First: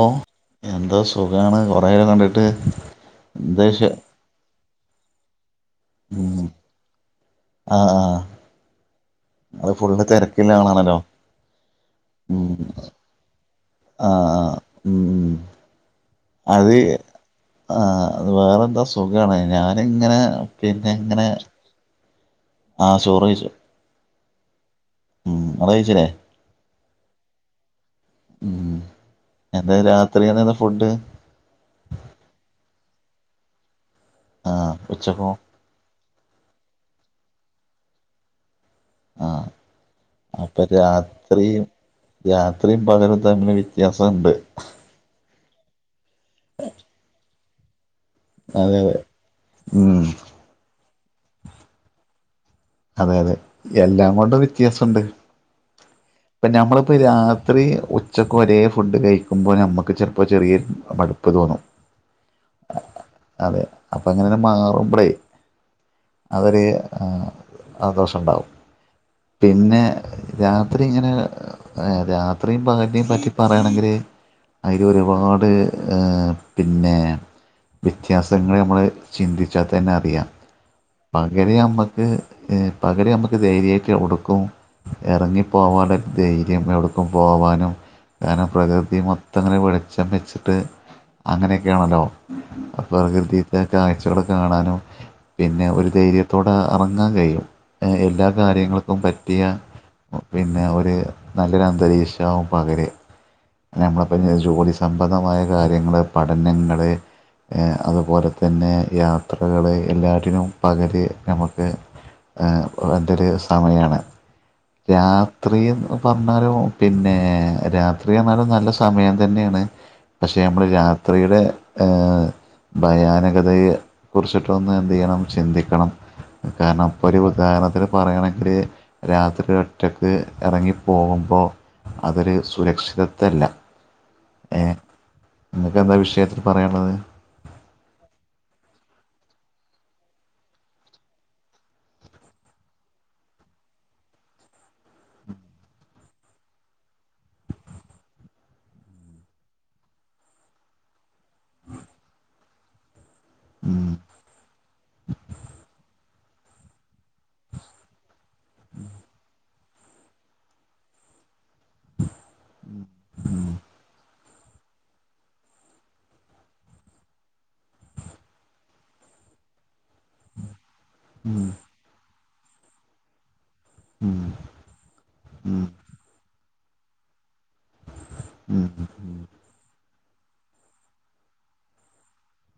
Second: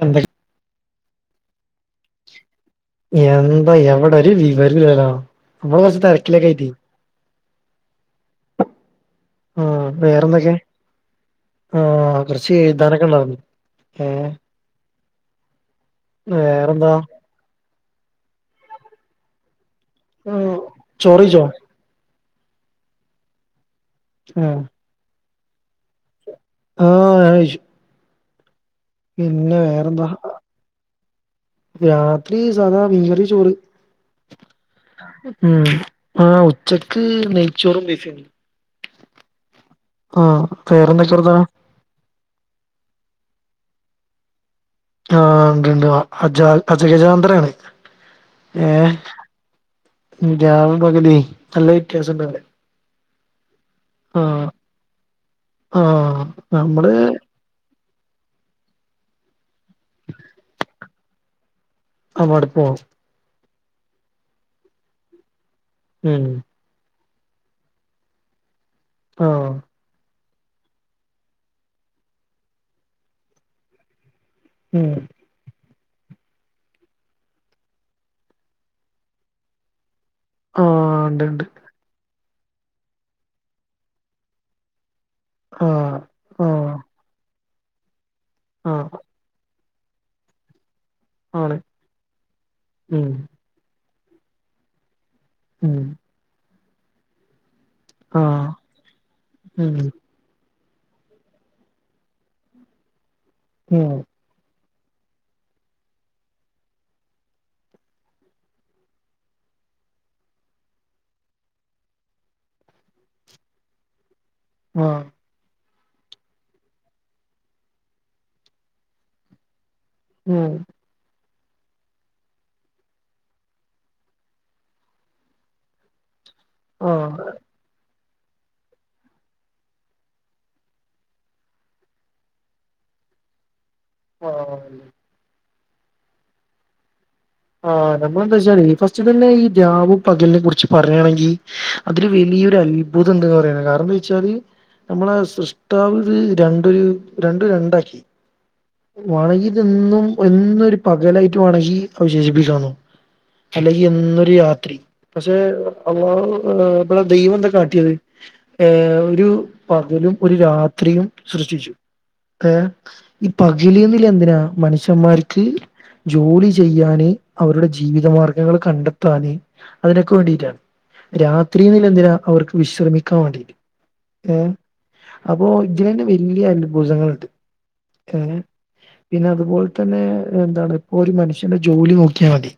ഓ എന്തോ സുഖാണ് കൊറെ കണ്ടിട്ട് എന്താ എവിട ഒരു വിവരുല്ലല്ലോ നമ്മള് കൊറച്ച് തെരക്കിലെക്കെ ആയിട്ട് അആ ആ വേറെന്തൊക്കെ ആളാണല്ലോ ആ കൊറച്ച് എഴുതാനൊക്കെ ഒണ്ടാർന്നു ആ ആ അത് വേറെന്താ ആഹ അത് വേറെ എന്തോ അസുഖാണേ ഞാനിങ്ങനെ ഉം, പിന്നെ ചോറ് എങ്ങനെ കഴിച്ചോ ആ ചോറ് കഴിച്ച് ആ ആ [inaudible] ഉം പിന്നെ എന്താ വേറെന്താ രാത്രി [unintelligible] ഫുഡ് രാത്രി സാദാ മീൻകറി ചോറ് ആഹ് ഉച്ചക്കോ ഉം ആ ഉച്ചക്ക് നെയ്ച്ചോറും ബീഫും ആണ് ആ അപ്പ വേറെന്തൊക്കെ വർത്താനം? രാത്രിയും രാത്രീം പകലും തമ്മി വ്യത്യാസംമുണ്ട് ആ ഉണ്ട് ഉണ്ട് അ അച്ചാറ് അജകജാന്ന്ദ്രാണ് ഏ അതെ അതെ ഉം ജാവും പകല് നല്ല വ്യത്യാസംണ്ടാവൂല്ലെ അതെ അതെ എല്ലാം കൊണ്ടും വ്യത്യാസുണ്ട് ആ ഇപ്പ നഞമ്മളിപ്പോ നമ്മള് ഇത് രാത്രി ഉച്ചക്കുഒരേ ഫുഡ് കഴിക്കുമ്പോൾനമ്മ നമുക്ക് ചെലപ്പോ ചെറ്യേ മടുപ്പ് തോന്നും ആ മടുപ്പ് അതെ അപ്പം ഇങ്ങനെന മാറുമ്പളെ ഉം അതൊര് ആ ആ ദോഷോണ്ടാവും ആഹ് പിന്നെ രാത്രി ഇങ്ങനെ ആ രാത്രീം പകലിനേം പറ്റി പറയാണെങ്കില് ഉം അയിലൊരുപാട് ആ പിന്നെ വ്യത്യാസങ്ങള് നമ്മള് ചിന്തിച്ചാ തന്നെ അറിയാം ആഹ് ഇണ്ട് ഇണ്ട് പകരം അമ്മക്ക് പകരം നമ്മക്ക് ധൈര്യക്ക കൊടുക്കും ഇറങ്ങി പോകാന് ആഹ് ധൈര്യം ആഹ് എവിടക്കും പോവാനും കാരണം ആഹ് പ്രകൃതി മൊത്തംങ്ങനെ വെളിച്ചം വെച്ചിട്ട് ആണ് അങ്ങനെയൊക്കെയാണല്ലോ ഉം പ്രകൃതിത്തെ കാഴ്ചകള് കാണാനും പിന്നെ ഉം ഒരു ധൈര്യത്തോടെ ഇറങ്ങാൻ കഴിയും എല്ലാ ആഹ് കാര്യങ്ങൾക്കും പറ്റിയ ഉം പി ന്നേ നല്ലൊരുന്തരീക്ഷവും പകര് ഉം നമ്മോളിപ്പം ജ്യോതിഷ സംബന്ധമായ കാര്യങ്ങള് പഠനങ്ങളെ അതുപോലെ തന്നെ യാത്രകള് എല്ലാറ്റിനും പകല് നമുക്ക് എന്തൊരു സമയമാണ് ആഹ് രാത്രി എന്ന് പറഞ്ഞാലും പിന്നെ രാത്രി എന്നന്നാലും നല്ല സമയം തന്നെയാണ് പക്ഷെ ഉം നമ്മള് രാത്രിയുടെ ഭയാനകതയെ കുറിച്ചിട്ടൊന്ന് എന്ത് ചെയ്യണം ചിന്തിക്കണം കാരണം ഒരു ആഹ് ഉദാഹരണത്തിന് പറയണെങ്കില് രാത്രി ഒറ്റക്ക് ഇറങ്ങി പോകുമ്പോൾ അതൊരു സുരക്ഷിതത്വല്ല ആണ് നിങ്ങൾക്ക്ന്താ വിഷയം പറയാനുള്ളത് ആഹ് നമ്മളെന്താ വെച്ചാ ഫസ്റ്റ് തന്നെ ഈ രാവു പകലിനെ കുറിച്ച് പറയുകയാണെങ്കിൽ അതില് വ വലിയ ഒരു അത്ഭുതമുണ്ട് എന്ന് പറയുന്നു കാരണം എന്താ വെച്ചാല് നമ്മളെ സൃഷ്ടാവത് രണ്ടരു രണ്ടു രണ്ടാക്കി വേണങ്കി ഇത് എന്നും എന്ന് ഒരു പകലായിട്ട് വേണമെങ്കി അവശേഷിപ്പിക്കാന്നു അല്ലെങ്കിൽ ഉം എന്നൊരു യാത്രി പക്ഷെ ഇപ്പള് ദൈവം എന്താ കാട്ടിയത് ഏഹ് ഒരു പകലും ഒരു രാത്രിയും സൃഷ്ടിച്ചു ഏഹ് ഈ ഉം പകലന്നില എന്തിനാ മനുഷ്യന്മാർക്ക് ജോലി ചെയ്യാന് അവരുടെ ജീവിതമാർഗങ്ങൾ കണ്ടെത്താന് അതിനൊക്കെ വേണ്ടിയിട്ടാണ് ഉം രാത്രി നിലെന്തിന അവർക്ക് വിശ്രമിക്കാൻ വേണ്ടിയിട്ട് ഉം ഹ് അപ്പോ ഉം ഇതിലെ തന്നെ വലിയ അൽഭുതങ്ങളുണ്ട് ഏഹ് ഉം പിന്നെ ഉം അതുപോലെ തന്നെ എന്താണ് ഇപ്പൊ ഒരു മനുഷ്യന്റെ ജോലി നോക്കിയാൽ മതി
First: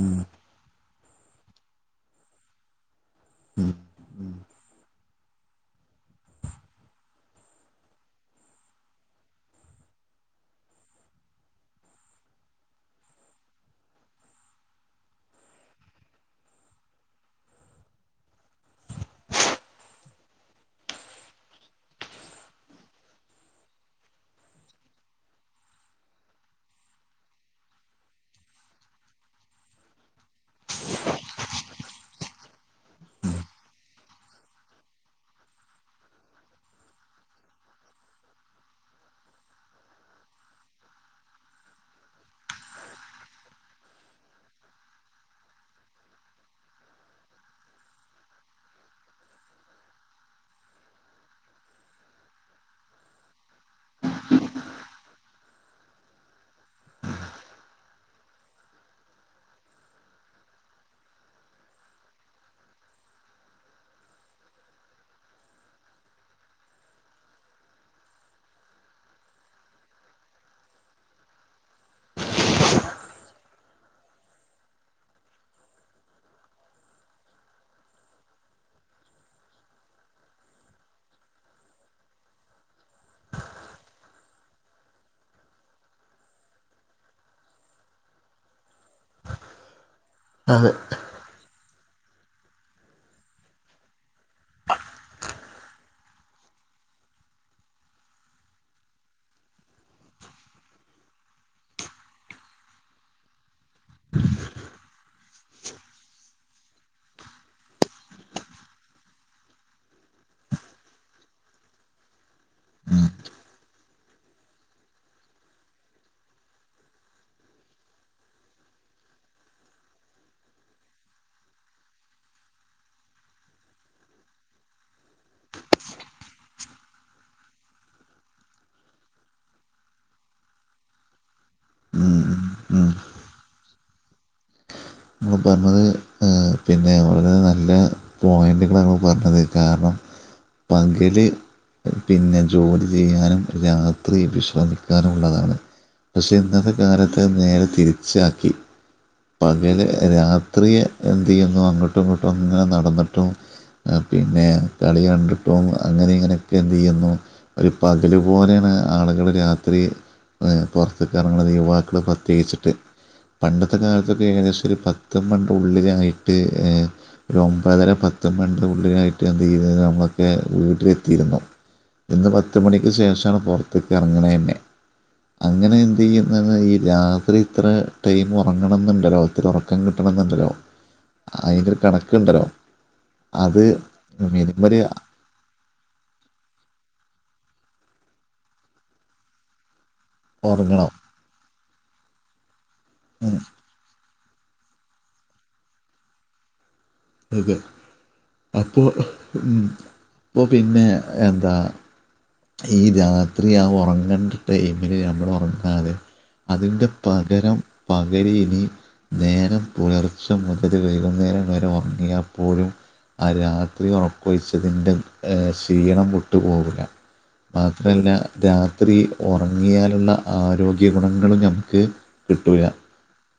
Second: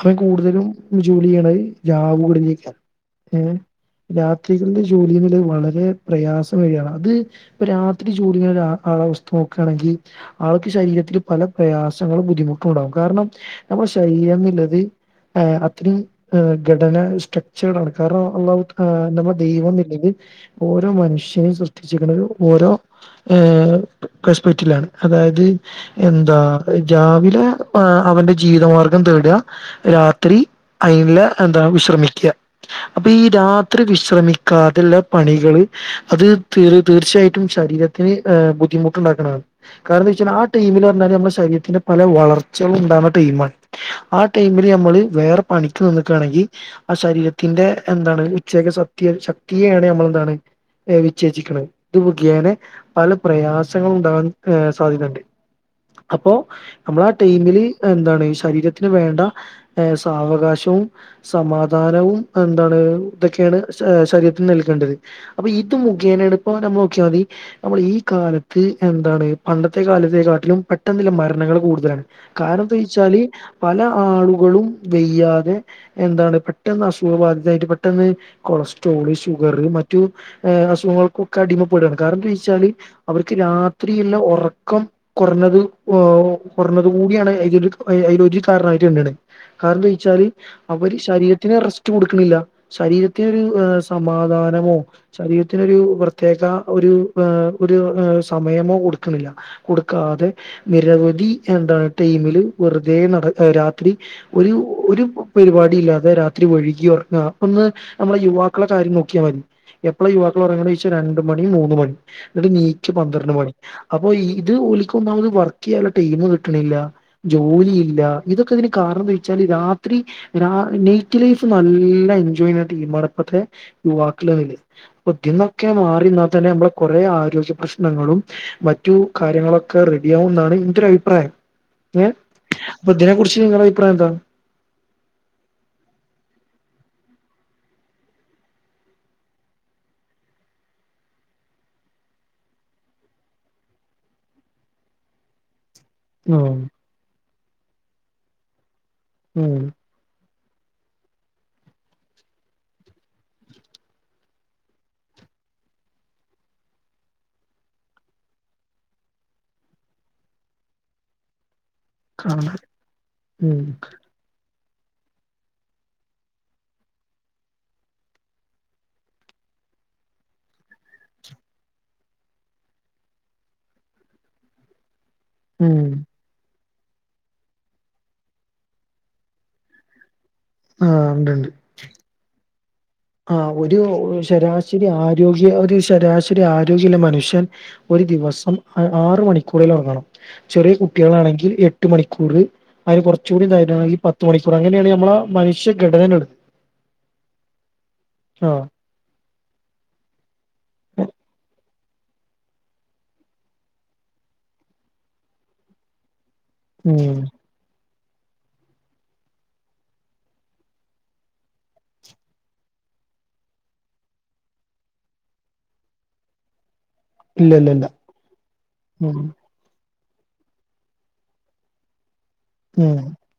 അവൻ കൂടുതലും ജോലി ചെയ്യണ രാവു കടഞ്ഞക്കാണ് ഏഹ് ഉം ഉം രാത്രികളിൽ ജോലികളിൽ വളരെ പ്രയാസം വഴിയാണ് അത് ഇപ്പ രാത്രി ജോലി ആ അവസ്ഥ ണെങ്കിൽ ആൾക്ക് ശരീരത്തിൽ പല പ്രയാസങ്ങളും ബുദ്ധിമുട്ടും ഉണ്ടാകും കാരണം നമ്മുടെ ശരീരം [unintelligible] ആഹ് അത്രയും ഘടന സ്ട്രക്ചർഡ് നടക്കാറുള്ള നമ്മുടെ ദൈവന്നില്ലെങ്കിൽ ഓരോ മനുഷ്യനും സൃഷ്ടിചെക്കുന്ന ഓരോ ഏഹ് റേസ്പറ്റിലാണ് അതായത് എന്താ രാവിലെ അവന്റെ ജീവിതമാർഗം ത വിടുക രാത്രി [unintelligible] എന്താ വിശ്രമിക്കുക [inaudible] അപ്പൊ ഈ രാത്രി വിശ്രമിക്കാതുള്ള പണികള് അത് തീർ തീർച്ചയായിട്ടും ശരീര ത്തിന് ബുധിമു ക്കണേത് കാരണം എന്താ വെച്ചാൽ ആ ടീമില് പറഞ്ഞാല് നമ്മുടെ ശരീരത്തിന്റെ പല വളർച്ചകള് ഉണ്ടാവുന്ന ടൈമാണ് ആ ടൈമിൽ നമ്മള് വേറെ പണിക്ക് നിക്കുകയാണെങ്കിൽ ആ ശരീരത്തിന്റെ എന്താണ് ഉച്ചയക്ക് ക്ക് ശക്തിയാണ് നമ്മളെന്താണ് വിച്ഛേജിക്കുന്നത് ഇത് മുഖ്യനെ പല പ്രയാസ പ്രയാസങ്ങൾ ഉണ്ടാകാൻ സാധ്യതണ്ട് അപ്പോ നമ്മള് ടൈംല് എന്താണ് ശരീരത്തിന് വേണ്ട സാവകാശവും സമാധാനവും എന്താണ് ഇതൊക്കെയാണ് ശരീരത്തിന് നൽകേണ്ടത് അപ്പോയി മുഖേന എടുപ്പ നമ്മൾ നോക്കിയൽ മതി നമ്മൾ ഈ കാല എന്താണ് പണ്ടത്തെ ത്ത് ത്ത് ത്ത് പണ്ടത്തെകാലത്തെക്കാട്ടിലും പെട്ടെന്നില്ല മരണങ്ങളൾ കൂടുതലാണ് കാരണം എന്താ വച്ചാല് പല ആളുകളും വയ്യാതെ എന്താണ് പെട്ടെന്ന് അസുഖ ബാധിതായിട്ട് പെട്ടെന്ന് കൊളസ്ട്രോള് ഷുഗർ മറ്റുഏ അസുഖങ്ങൾക്കൊക്കെ അടിമപ്പെടുകാണ് കാരണം എന്ത വെച്ചാല്. അവർക്ക് രാത്രിയല്ല ഉറക്കം കുറഞ്ഞത് കുറഞ്ഞത് കൂടിയാണ് അ. അ കാരട്ടാണ് കാരണംന്താച്ചാല് അവര് ശരീരത്തി- ടുക്കില്ല ശരീരത്തിനരു സമാധാനമോ ശരീരത്തിനരു പ്രത്യേക ഒരു - ആ. ഒരു സമയമോ കൊടുക്കണില്ല കൊടുക്കാതെ നിരവധി എന്താണ് ടൈമില് വെറുതെ നട രാത്രി ഒരു ഒരു പരിപാടി ഇല്ലാതെ രാത്രി ഒഴുകിറങ്ങ ഒ നമ്മളെ യുവാക്കളെ കാര്യം നോക്കിയാൽ മതി എപ്പോഴ യുവാക്കൾ ഉറങ്ങ ച രണ്ട മണി മൂന്ന് മണി നീക്ക പന്ത്ര പണി അപ്പൊ ഇത് ഒഓലിക്കന്നാത് വർക്ക് ചെയ്യുള്ള ടീം കിട്ടണില്ല ജോലിയില്ല ഇതൊക്കെ ഇതിന് കാരണംച്ചാൽ രാത്രി നൈറ്റ് ലൈഫ് നല്ല- ഈ മടപ്പത്തെ യുവാക്ക അൊന്നൊക്കെ മാറിനിന്നാൽ തന്നെ നമ്മ കൊറ ദ്യ പ്രശ്നങ്ങളും മറ്റു കാര്യങ്ങളൊക്കെ റെഡിയാവും എന്നാണ് എന്റെ ര ഭിപ്രായം ഉം അപ്പൊ ഇതിനെ കുുറിച്ച് നിങ്ങള അഭിപ്രായം എന്താണ്? നമ്മൾ പറഞ്ഞത് പിന്നെ വളരെ നല്ല പോയിന്റുകളാണ് പറഞ്ഞത് കാരണം പങ്കല് പിന്നെ ജോലി ചെയ്യാനും രാത്രി വിശ്രമിക്കാനുംള്ളതാണ് പക്ഷെ ഓഹ് ഇന്നത്തെ കാലത്ത് നേരെ തിരിച്ചാക്കി ഉം പകല് രാ- ത്രി എന്തു ചെയ്യുന്നു അങ്ങോട്ടും ഇങ്ങോട്ടും അങ്ങനെ നടന്നിട്ടും പിന്നെ കളി കണ്ടിട്ടും അങ്ങനെ ഇങ്ങനെയൊക്കെ എന്ത് ചെയ്യുന്നു ഒരു പകല് പോലെയാണ് ആളുകൾ രാത്രി പുറത്തേക്കു ഇറങ്ങണത് മക്കും കാണാം പ്രത്യകിച്ചിട്ട് ഉം പണ്ടത്തെ കാലത്തൊക്കെ ഏകദശ- പത്തും പണ്ട ഉള്ളിലായിട്ട് ഒമ്പതര പത്തും പ ഉള്ളിലായിട്ട് എന്ത് ചെയ്യും അത് നമ്മളൊക്കെ വീട്ടിലെത്തിയിരുന്നു ഇന്ന് പത്ത് മണിക്ക് ശേഷമാണ് പുറത്തേക്ക് ഇറങ്ങണന്നെ അങ്ങനെ ഉം എന്ത് ചെയ്യുന്ന ഈ രാത്രി ഇത്ര ടൈം ഉറങ്ങണം എന്നുണ്ടല്ലോ ഒത്തിരി ഉറക്കം കിട്ടണം എന്നുണ്ടല്ലോ ആഹ് ഉണ്ട്ണ്ട് അയിനോരു കണക്കുണ്ടല്ലോ ആ അത് ഒരു മിനിമം ഒരു ശരാശരി ആരോഗ്യ ഒരു ശരാശരി ആരോഗ്യുള്ള മനുഷ്യൻ ഒരു ദിവസം ആറ് മണിക്കൂറൽ ഉറങ്ങണം ചെറിയ ഉറങ്ങണം കുട്ടികളാണെങ്കിൽ എട്ട് മണിക്കൂർ അതിന് ഉം, കുറച്ചുകൂടി താനാകി പ ത്ത് മണിക്കൂർ അങ്ങനെയാണ് നമ്മള മനുഷ്യഘടനകൽ തെ അപ്പോ ഉം അപ്പോ പിന്നെ എന്താ ഈ രാത്രി ആ ഉറങ്ങേണ്ട ടൈമില് നമ്മള് ഉറങ്ങാതെ അതിൻ്റെ ഉം പകരം പകരി ഇനി നേരം പുലർച്ച മുതൽ വൈകുന്നേരം വരെ ഉറങ്ങിയപ്പോഴും ആ രാത്രി ഉറക്കൊഴിച്ചതിൻ്റെ ക്ഷീണം വിട്ടു പോവില്ല ഇല്ല ഇല്ല ഇല്ല മാത്രല്ല രാത്രി ഉം ഉറങ്ങിയാലുള്ള ആരോഗ്യ ഗുണങ്ങള നമുക്ക് കിട്ടില്ല ഉം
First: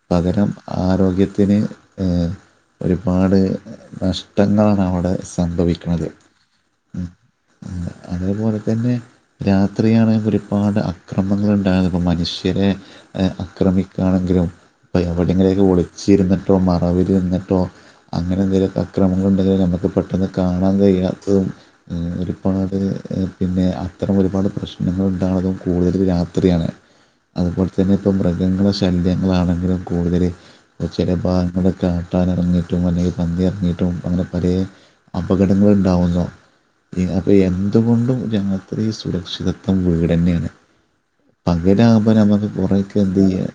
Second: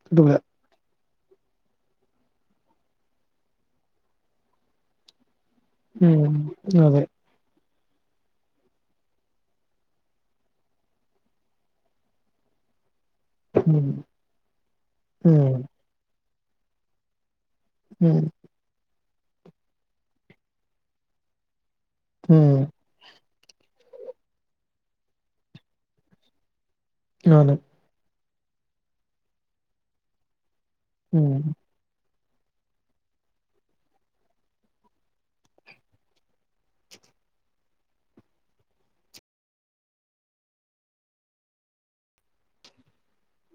കിട്ടൂല പകരം ആരോഗ്യ- ത്തിന് ഒരുപാട് നഷ്ടങ്ങളാണ് അവിടെ സംഭവിക്കുന്നത് ഉം അതെ അതേപോലെ തന്നെ രാത്രിയാണെങ്കിൽ ഒരുപാട് അക്രമങ്ങ ഉണ്ടായിന്നത് ഇപ്പോൾ മനുഷ്യരെ ഉം ആക്രമിക്കാണെങ്കിലും അപ്പോൾ ഉം എവിടെയെങ്കിലെയൊക്കെ ഒളിച്ചിരുന്നിട്ടോ മറവിലിരുന്ന് കട്ടോ ഉം അങ്ങനെ എന്തെങ്കിലും അക്രമങ്ങൾ ഉണ്ടെങ്കിൽ നമുക്ക് പെട്ടെന്ന് കാണാൻ കഴ്യാത്തതും ഉം ഒരുപാട് പിന്നെ അത്തരം ഒരുപാട് പ്രശ്നങ്ങളുണ്ടാണതും കൂടുതൽ രാത്രിയാണ് ആണ് അതുപോലെ തന്നെ ഇപ്പം മൃഗങ്ങളുടെ ശല്യങ്ങളാണെങ്കിലും കൂടുതൽ ചില ഉം ഭാഗങ്ങളൊക്കെ കട്ടാനറങ്ങീറ്റും അല്ലെങ്കിൽ പണ്ണി ഇറങ്ങീട്ടും അങ്ങനെ പലേ അപകടങ്ങള ഉണ്ടാവുന്നു അപ്പൊ എന്തുകൊണ്ടും ഞങ്ങത്ര സുരക്ഷിതത്വം വീട്ന്നെയാണ് പങ്കിട ആകുമ്പോ നമ്മുക്ക് കുറെക്കെ എന്ത് ചെയ്യ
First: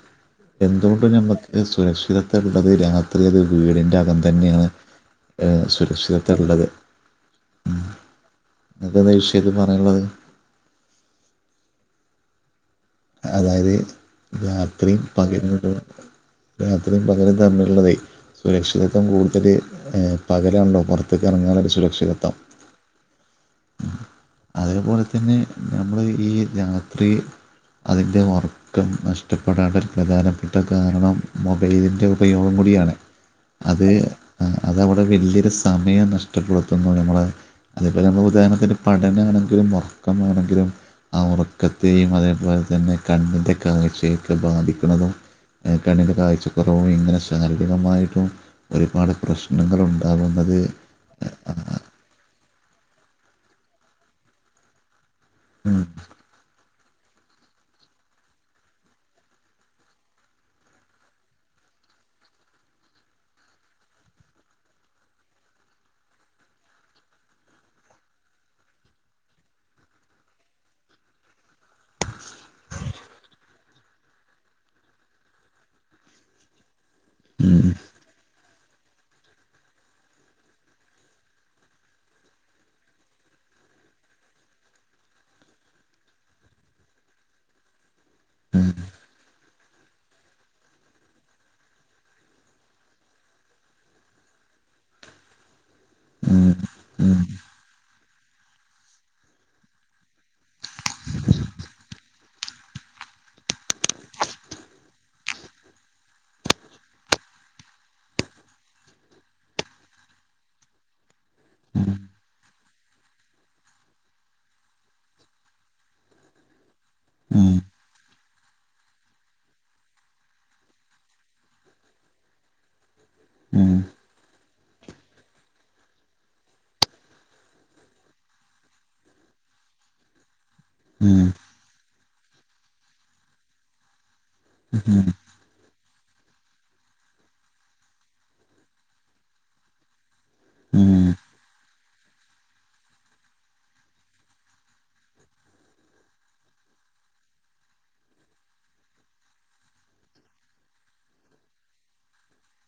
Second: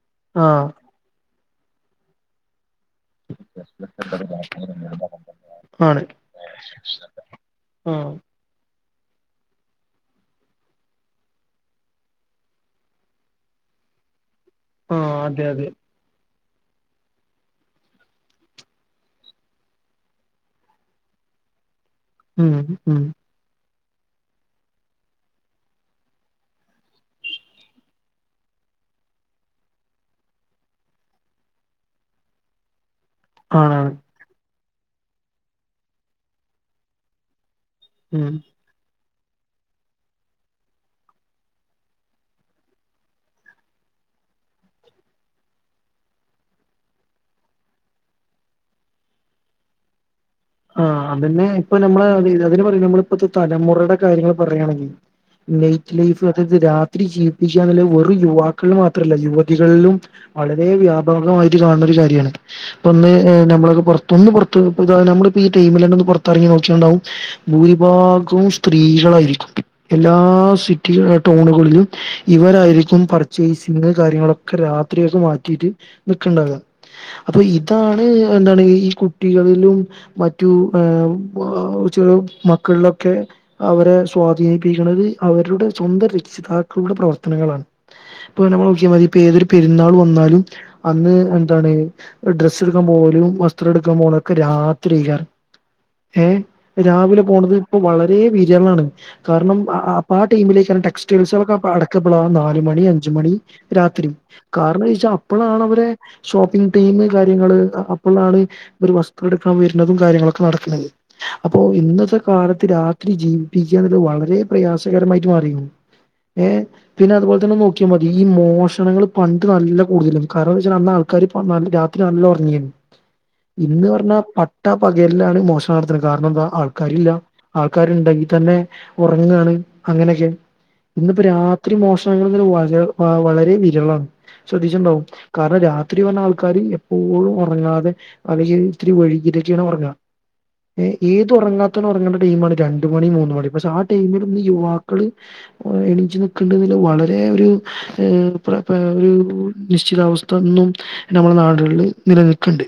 ആ എന്തുകൊണ്ടും നമ്മക്ക് സുരക്ഷിതത്വമുള്ള രാത്രി അത് വീടിന്റെ അകം തന്നെയാണ് സുരക്ഷിതത്തിലുള്ളത് ആഹ് [unintelligible] പറയാന്ള്ളത് അതായത് ആ രാത്രീം അതെ പകലും അതെ രാത്രിയും പകലും തമ്മിലുള്ളതെ സുരക്ഷിതത്വം കൂടുതൽ ഏഹ് പകലാണല്ലോ പൊറത്ത്ക്ക് ഇറങ്ങാന മ് മ് അതേപോലെ തന്നെ നമ്മള് ഈ രാത്രി അതിൻ്റെ ഒറക്കൊക്കെ നഷ്ടപ്പെടാന്ള്ള പ്രധാനപ്പെട്ട കാരണം മൊബൈലിൻ്റെ ഉപയോഗം കൂടിയാണ് അത് ആണാണ് അതവിടെ വലിയൊരു സമയം നഷ്ടപ്പെടുത്തുന്നു നമ്മളെ അതേപോെലെ ഉം ഉദാഹരണത്തിന് പ നാണെങ്കിലും ഉറക്കമാണെങ്കിലും ആ ഉറക്കത്തെയും അതേപോലെ തന്നെ കണ്ണിൻ്റെ കാഴ്ചയൊക്കെ ബാധിക്കണതും കണ്ണിന്റെ കാഴ്ചക്കുറവും ഇങ്ങനെ ശാരീരികമായിട്ടും ഒരുപാട് പ്രശ്നങ്ങളും ആ അതന്നെ ഇപ്പൊ നമ്മള് അതിന് പറയുലെ നമ്മളിപ്പത്തെ തലമുറടെ കാര്യങ്ങൾ പറയാണെങ്കി ഉം നൈറ്റ് ലൈഫ് അതായത് രാ ഒത്തിരി ജീവിപ്പിക്കുക എന്ന വെറു യുവാക്കളിൽ മാത്രല്ല യുവതികളിലും വളരെ വ്യാപകമായിട്ട് കാണ [unintelligible] ഈ ടൈമിലെന്നെ ഒന്ന് പുറത്തിറങ്ങി നോക്കിയണ്ടാവും ഭൂരിഭാഗവും സ്ത്രീകളായിരിക്കും എല്ലാ അ സിറ്റികൾ ടൗണുകളിലും ഇവരായിരിക്കും പർച്ചേസിങ്ങ് കാര്യങ്ങളൊക്കെ രാത്രിയൊ [unintelligible] മാറ്റീട്ട് ന്ക്കണ്ടാക അപ്പൊ ഉം ഇതാണ് എന്താണ് ഈ കുട്ടികളിലും മറ്റു ഏഹ് ചെ മക്കളിലൊക്കെ അവരെ സ്വാധീനിപ്പിക്കണത് അവരുടെ സ്വന്തം രക്ഷിതാക്കളുടെ പ്രവർത്തനങ്ങളാണ് ഇപ്പൊ നമ്മൾ ഉം നോക്കിയാൽ മതി ഏതൊരു പെരുന്നാൾ വന്നാലും അന്ന് എന്താണ് ഡ്രസ്സ് എട്ക്കാൻ പോകലും വസ്ത്രം എട്ക്കാൻ പോണതൊക്കെ രാത് [unintelligible] ഏഹ് ഉം ഉം രാവിലെ പോണത് ഇപ്പോ വളരെ രേ വിരളാണ് കാരണം അപ്പ ആ ടീമിലയ്ക്കാരം ടെക്സ്റ്റൈൽസളൊക്കെ അടക്ക എപ്പളാ നാല് മണി അഞ്ചു മണി രാത്രി കാരണെയ്ച്ച അപ്പളാണവരെ ഷോപ്പിംഗ് ടൈമ് കാര്യങ്ങള് [unintelligible] ഒരു വസ്ത്രം വര്ണതും കാര്യങ്ങളൊക്കെ നടക്കണെ അപ്പൊ ഉം ഇന്നത്തെ കാലത്ത് രാത്രി ജീവിപ്പിക്ക എന്നത് വളരെ പ്രയാസകരമായിട്ട് മാറീ ഏ പിന്നെ അതുപോലെ ഉം തന്നെ നോക്കിയാ മതി ഈ മോഷണങ്ങൾ പണ്ട് നല്ല കൂടുതലും കാരണ [unintelligible] ആൾ ക്കാര് പറഞ്ഞ രാത്രി നല്ല ഒറങ്ങീന്നു അതെ ഇന്ന് അതെ പറഞ്ഞാ പട്ടാ പകലിലാണ് മോഷണം നടത്തണെ കാരണം ന്താ ആൾക്കാരില്ല ആൾക്കാര്ണ്ടെങ്കി തന്നെ ഒറങ്ങ അങ്ങനെയൊക്കെ ഇന്നിപ്പോ രാത്രി മോഷണങ്ങൾ വര വളരെ വിരളാണ് ശ്രദ്ധിച്ചിണ്ടാവും കാരണം രാ [unintelligible] പറഞ്ഞ ആൾക്കാര് എപ്പോഴും ഒറങ്ങാതെ അല്ലെങ്കിൽ ഇത്തിരി വൈകിട്ടൊക്കെണ് ഒറങ്ങ ഏഹ് ഏത് ഒറങ്ങാത്തൊനും ഒറങ്ങണ്ട ടൈമാണ് രണ്ട് മണി മൂന്ന് മണി പക്ഷെ ആ ടൈമിലും യുവാക്കള് എണീച്ചു ന്ക്ക്ണ്ടെങ്കിൽ വളരെ ഒരു ഒരു നിശ്ചിതാവസ്ഥ ഒന്നും നമ്മളെ നാട്കളില് നിലനിക്ക്ണ്ട്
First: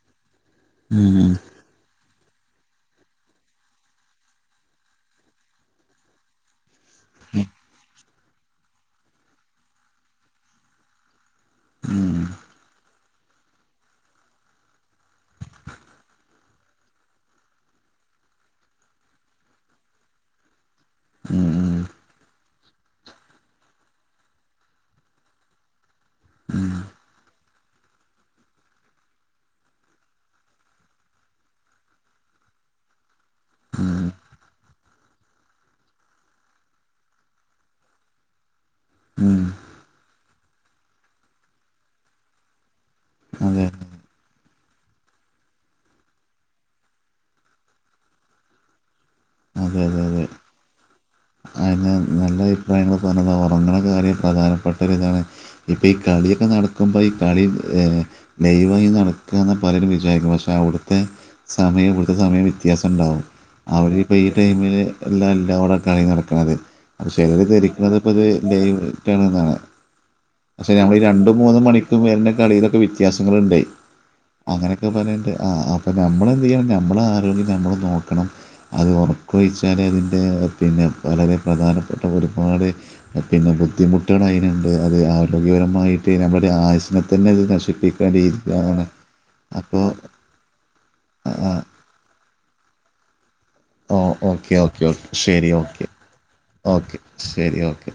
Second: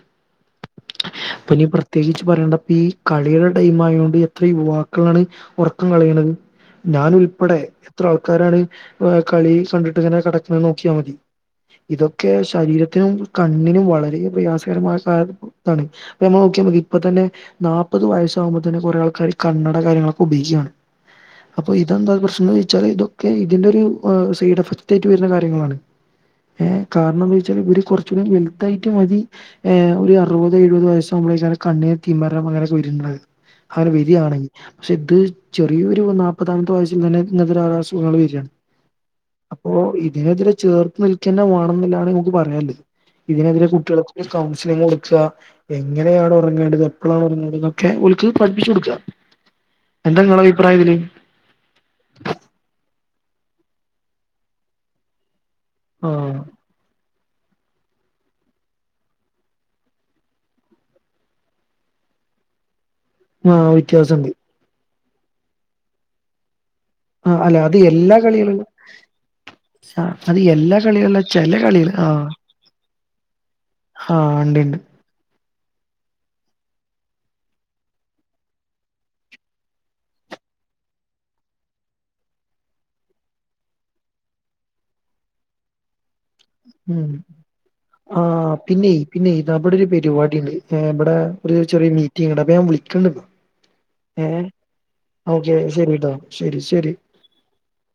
പ്രത്യേകിച്ച് പറയണ്ട പ്പീ കളീടെ ടൈം ആയോണ്ട് എത്ര യുവാക്കളാണ് ഒറക്കം കളയണത് ഞാൻ ഉൽപ്പടെ എത്ര ആൾക്കാരാണ് കളി കണ്ടിട്ട്ങ്ങനെ കെടക്ക്ണെ നോക്കിയാ മതി ഇതൊക്കെ ശരീരത്തിനും കണ്ണിനും വളരെ പ്രയാസകരമായ [unintelligible] താണ് പ്പമ്മ നോക്കിയമതി ഇപ്പത്തന്നെ നാപ്പത് വയസ്സാകുമ്പോ തന്നെ കുറെ ആൾക്കാർ കണ്ണട കാര്യങ്ങളൊക്കെ ഉപയോഗിക്കാണ് അപ്പൊ ഇത [unintelligible] ന്നച്ചാൽ ഇതൊക്കെ ഇതിന്റൊരു ഏഹ് സൈഡ് എഫക്റ്റ് ആയിട്ട് വര്ണ കാര്യങ്ങളാണ് ഏഹ് കാരണന്നയ്ച്ചാൽ ഇവര് കുറച്ചൂടെ വെൽതായിട്ട് മതി ഏഹ് ഒര് അറുപതോ എഴുപതൊ വയ യ്ച്ചാൽ കണ്ണിന് തിമരം അങ്ങനൊക്കെ വെര്ന്നത് അങ്ങനെ വരിയാണെങ്കി പക്ഷെ ഇത് ചെറിയൊരു നാപ്പതാമത്തെ വയസ്സിൽ തന്നെ ഇങ്ങൻതോരോ അസുഖങ്ങൾ വരി അപ്പോ ഇതിനെതിരെ ചേർത്ത് നിൽക്കെന്നെ വേണന്നില്ലാണ് മ്മക്ക് പറയാ [unintelligible] ഇതിനെതിരെ കുട്ടികൾകൊക്കെ കൗൺസിലിങ് കൊടുക്ക എങ്ങനെയാണ് ഒറങ്ങേണ്ടത് എപ്പളാണ് ഒറങ്ങേണ്ടെന്നൊക്കെ ഓൽക് പഠിപ്പിച്ചു കൊടുക്ക എന്താ നിങ്ങളെ അഭിപ്രായതിൽ അതന്നെ നല്ല അഭിപ്രായങ്ങൾ പറഞ്ഞുന്നത് ഉറങ്ങണ കാര്യൽ പ്രധാനപ്പെട്ടതാണ് ഇപ്പം ഈ ആഹ് കളിയൊക്കെ നടക്കുമ്പോൾ ഈ കളി ലൈവായി നടക്കുക എന്ന പലരും വിചാരിക്കും പക്ഷെ അവിടുത്തെ സമയം ഇവിടുത്തെ സമയം വ്യത്യാസംണ്ടാവും ആഹ് അവര്പ്പ ഈ വ്യത്യാസണ്ട് ടൈമില് എല്ലാം എല്ലവിടെ കളി നടക്കണുന്നത് അപ്പ ആഹ് ചിലര് അല്ല ധരിക്കണത് ഇപ്പ എല്ലാ അത് കളികളിലും ലൈട്ടാണ്ന്നതാണ് ആഹ് അത് പക്ഷെ എല്ലാ ഞമ്മളീ കളികളിലും രണ്ടു ചെല മൂന്ന് കളികള് മണിക്കും ആഹ് വരുന്ന കളിയിലൊക്കെ വ്യത്യാസങ്ങൾ ഉണ്ടേ ആഹ് ഇണ്ട്ണ്ട് അങ്ങനെയൊക്കെ പറഞ്ഞണ്ട് അപ്പൊ നമ്മൾ എന്ത് ചെയ്യണം. നമ്മള ആരോഗ്യം നമ്മൾ നോക്കണം അത് ഉറക്ക ഒഴിച്ചാൽ അതിൻ്റെ പിന്നെ വളരെ പ്രധാനപ്പെട്ട ഒരുപാട് പിന്നെ ബുദ്ധിമുട്ടുക അതിനുണ്ട് അത് ആരോഗ്യപരമായിട്ട് നമ്മുടെ ആയുസ്സിനെ ഉം തന്നെ അത് നശിപ്പിക്കുന്ന ആ രീതിയിലാണ് പിന്നെ പിന്നെ അവിട ഒര് അപ്പോൾ പരിപാടി ഉണ്ട് എ ഇവിടെ ഒരു ചെറിയ മീറ്റിംഗ് ഉണ്ട് അപ്പൊ വിളിക്കണ്ട് ഓ ഏഹ് ഓക്കേ ഓക്കേ ഓക്കേ ശരി ഓക്കെ ശരിട്ടോ ശരി ശരി ഓക്കെ ശരി ഓക്കെ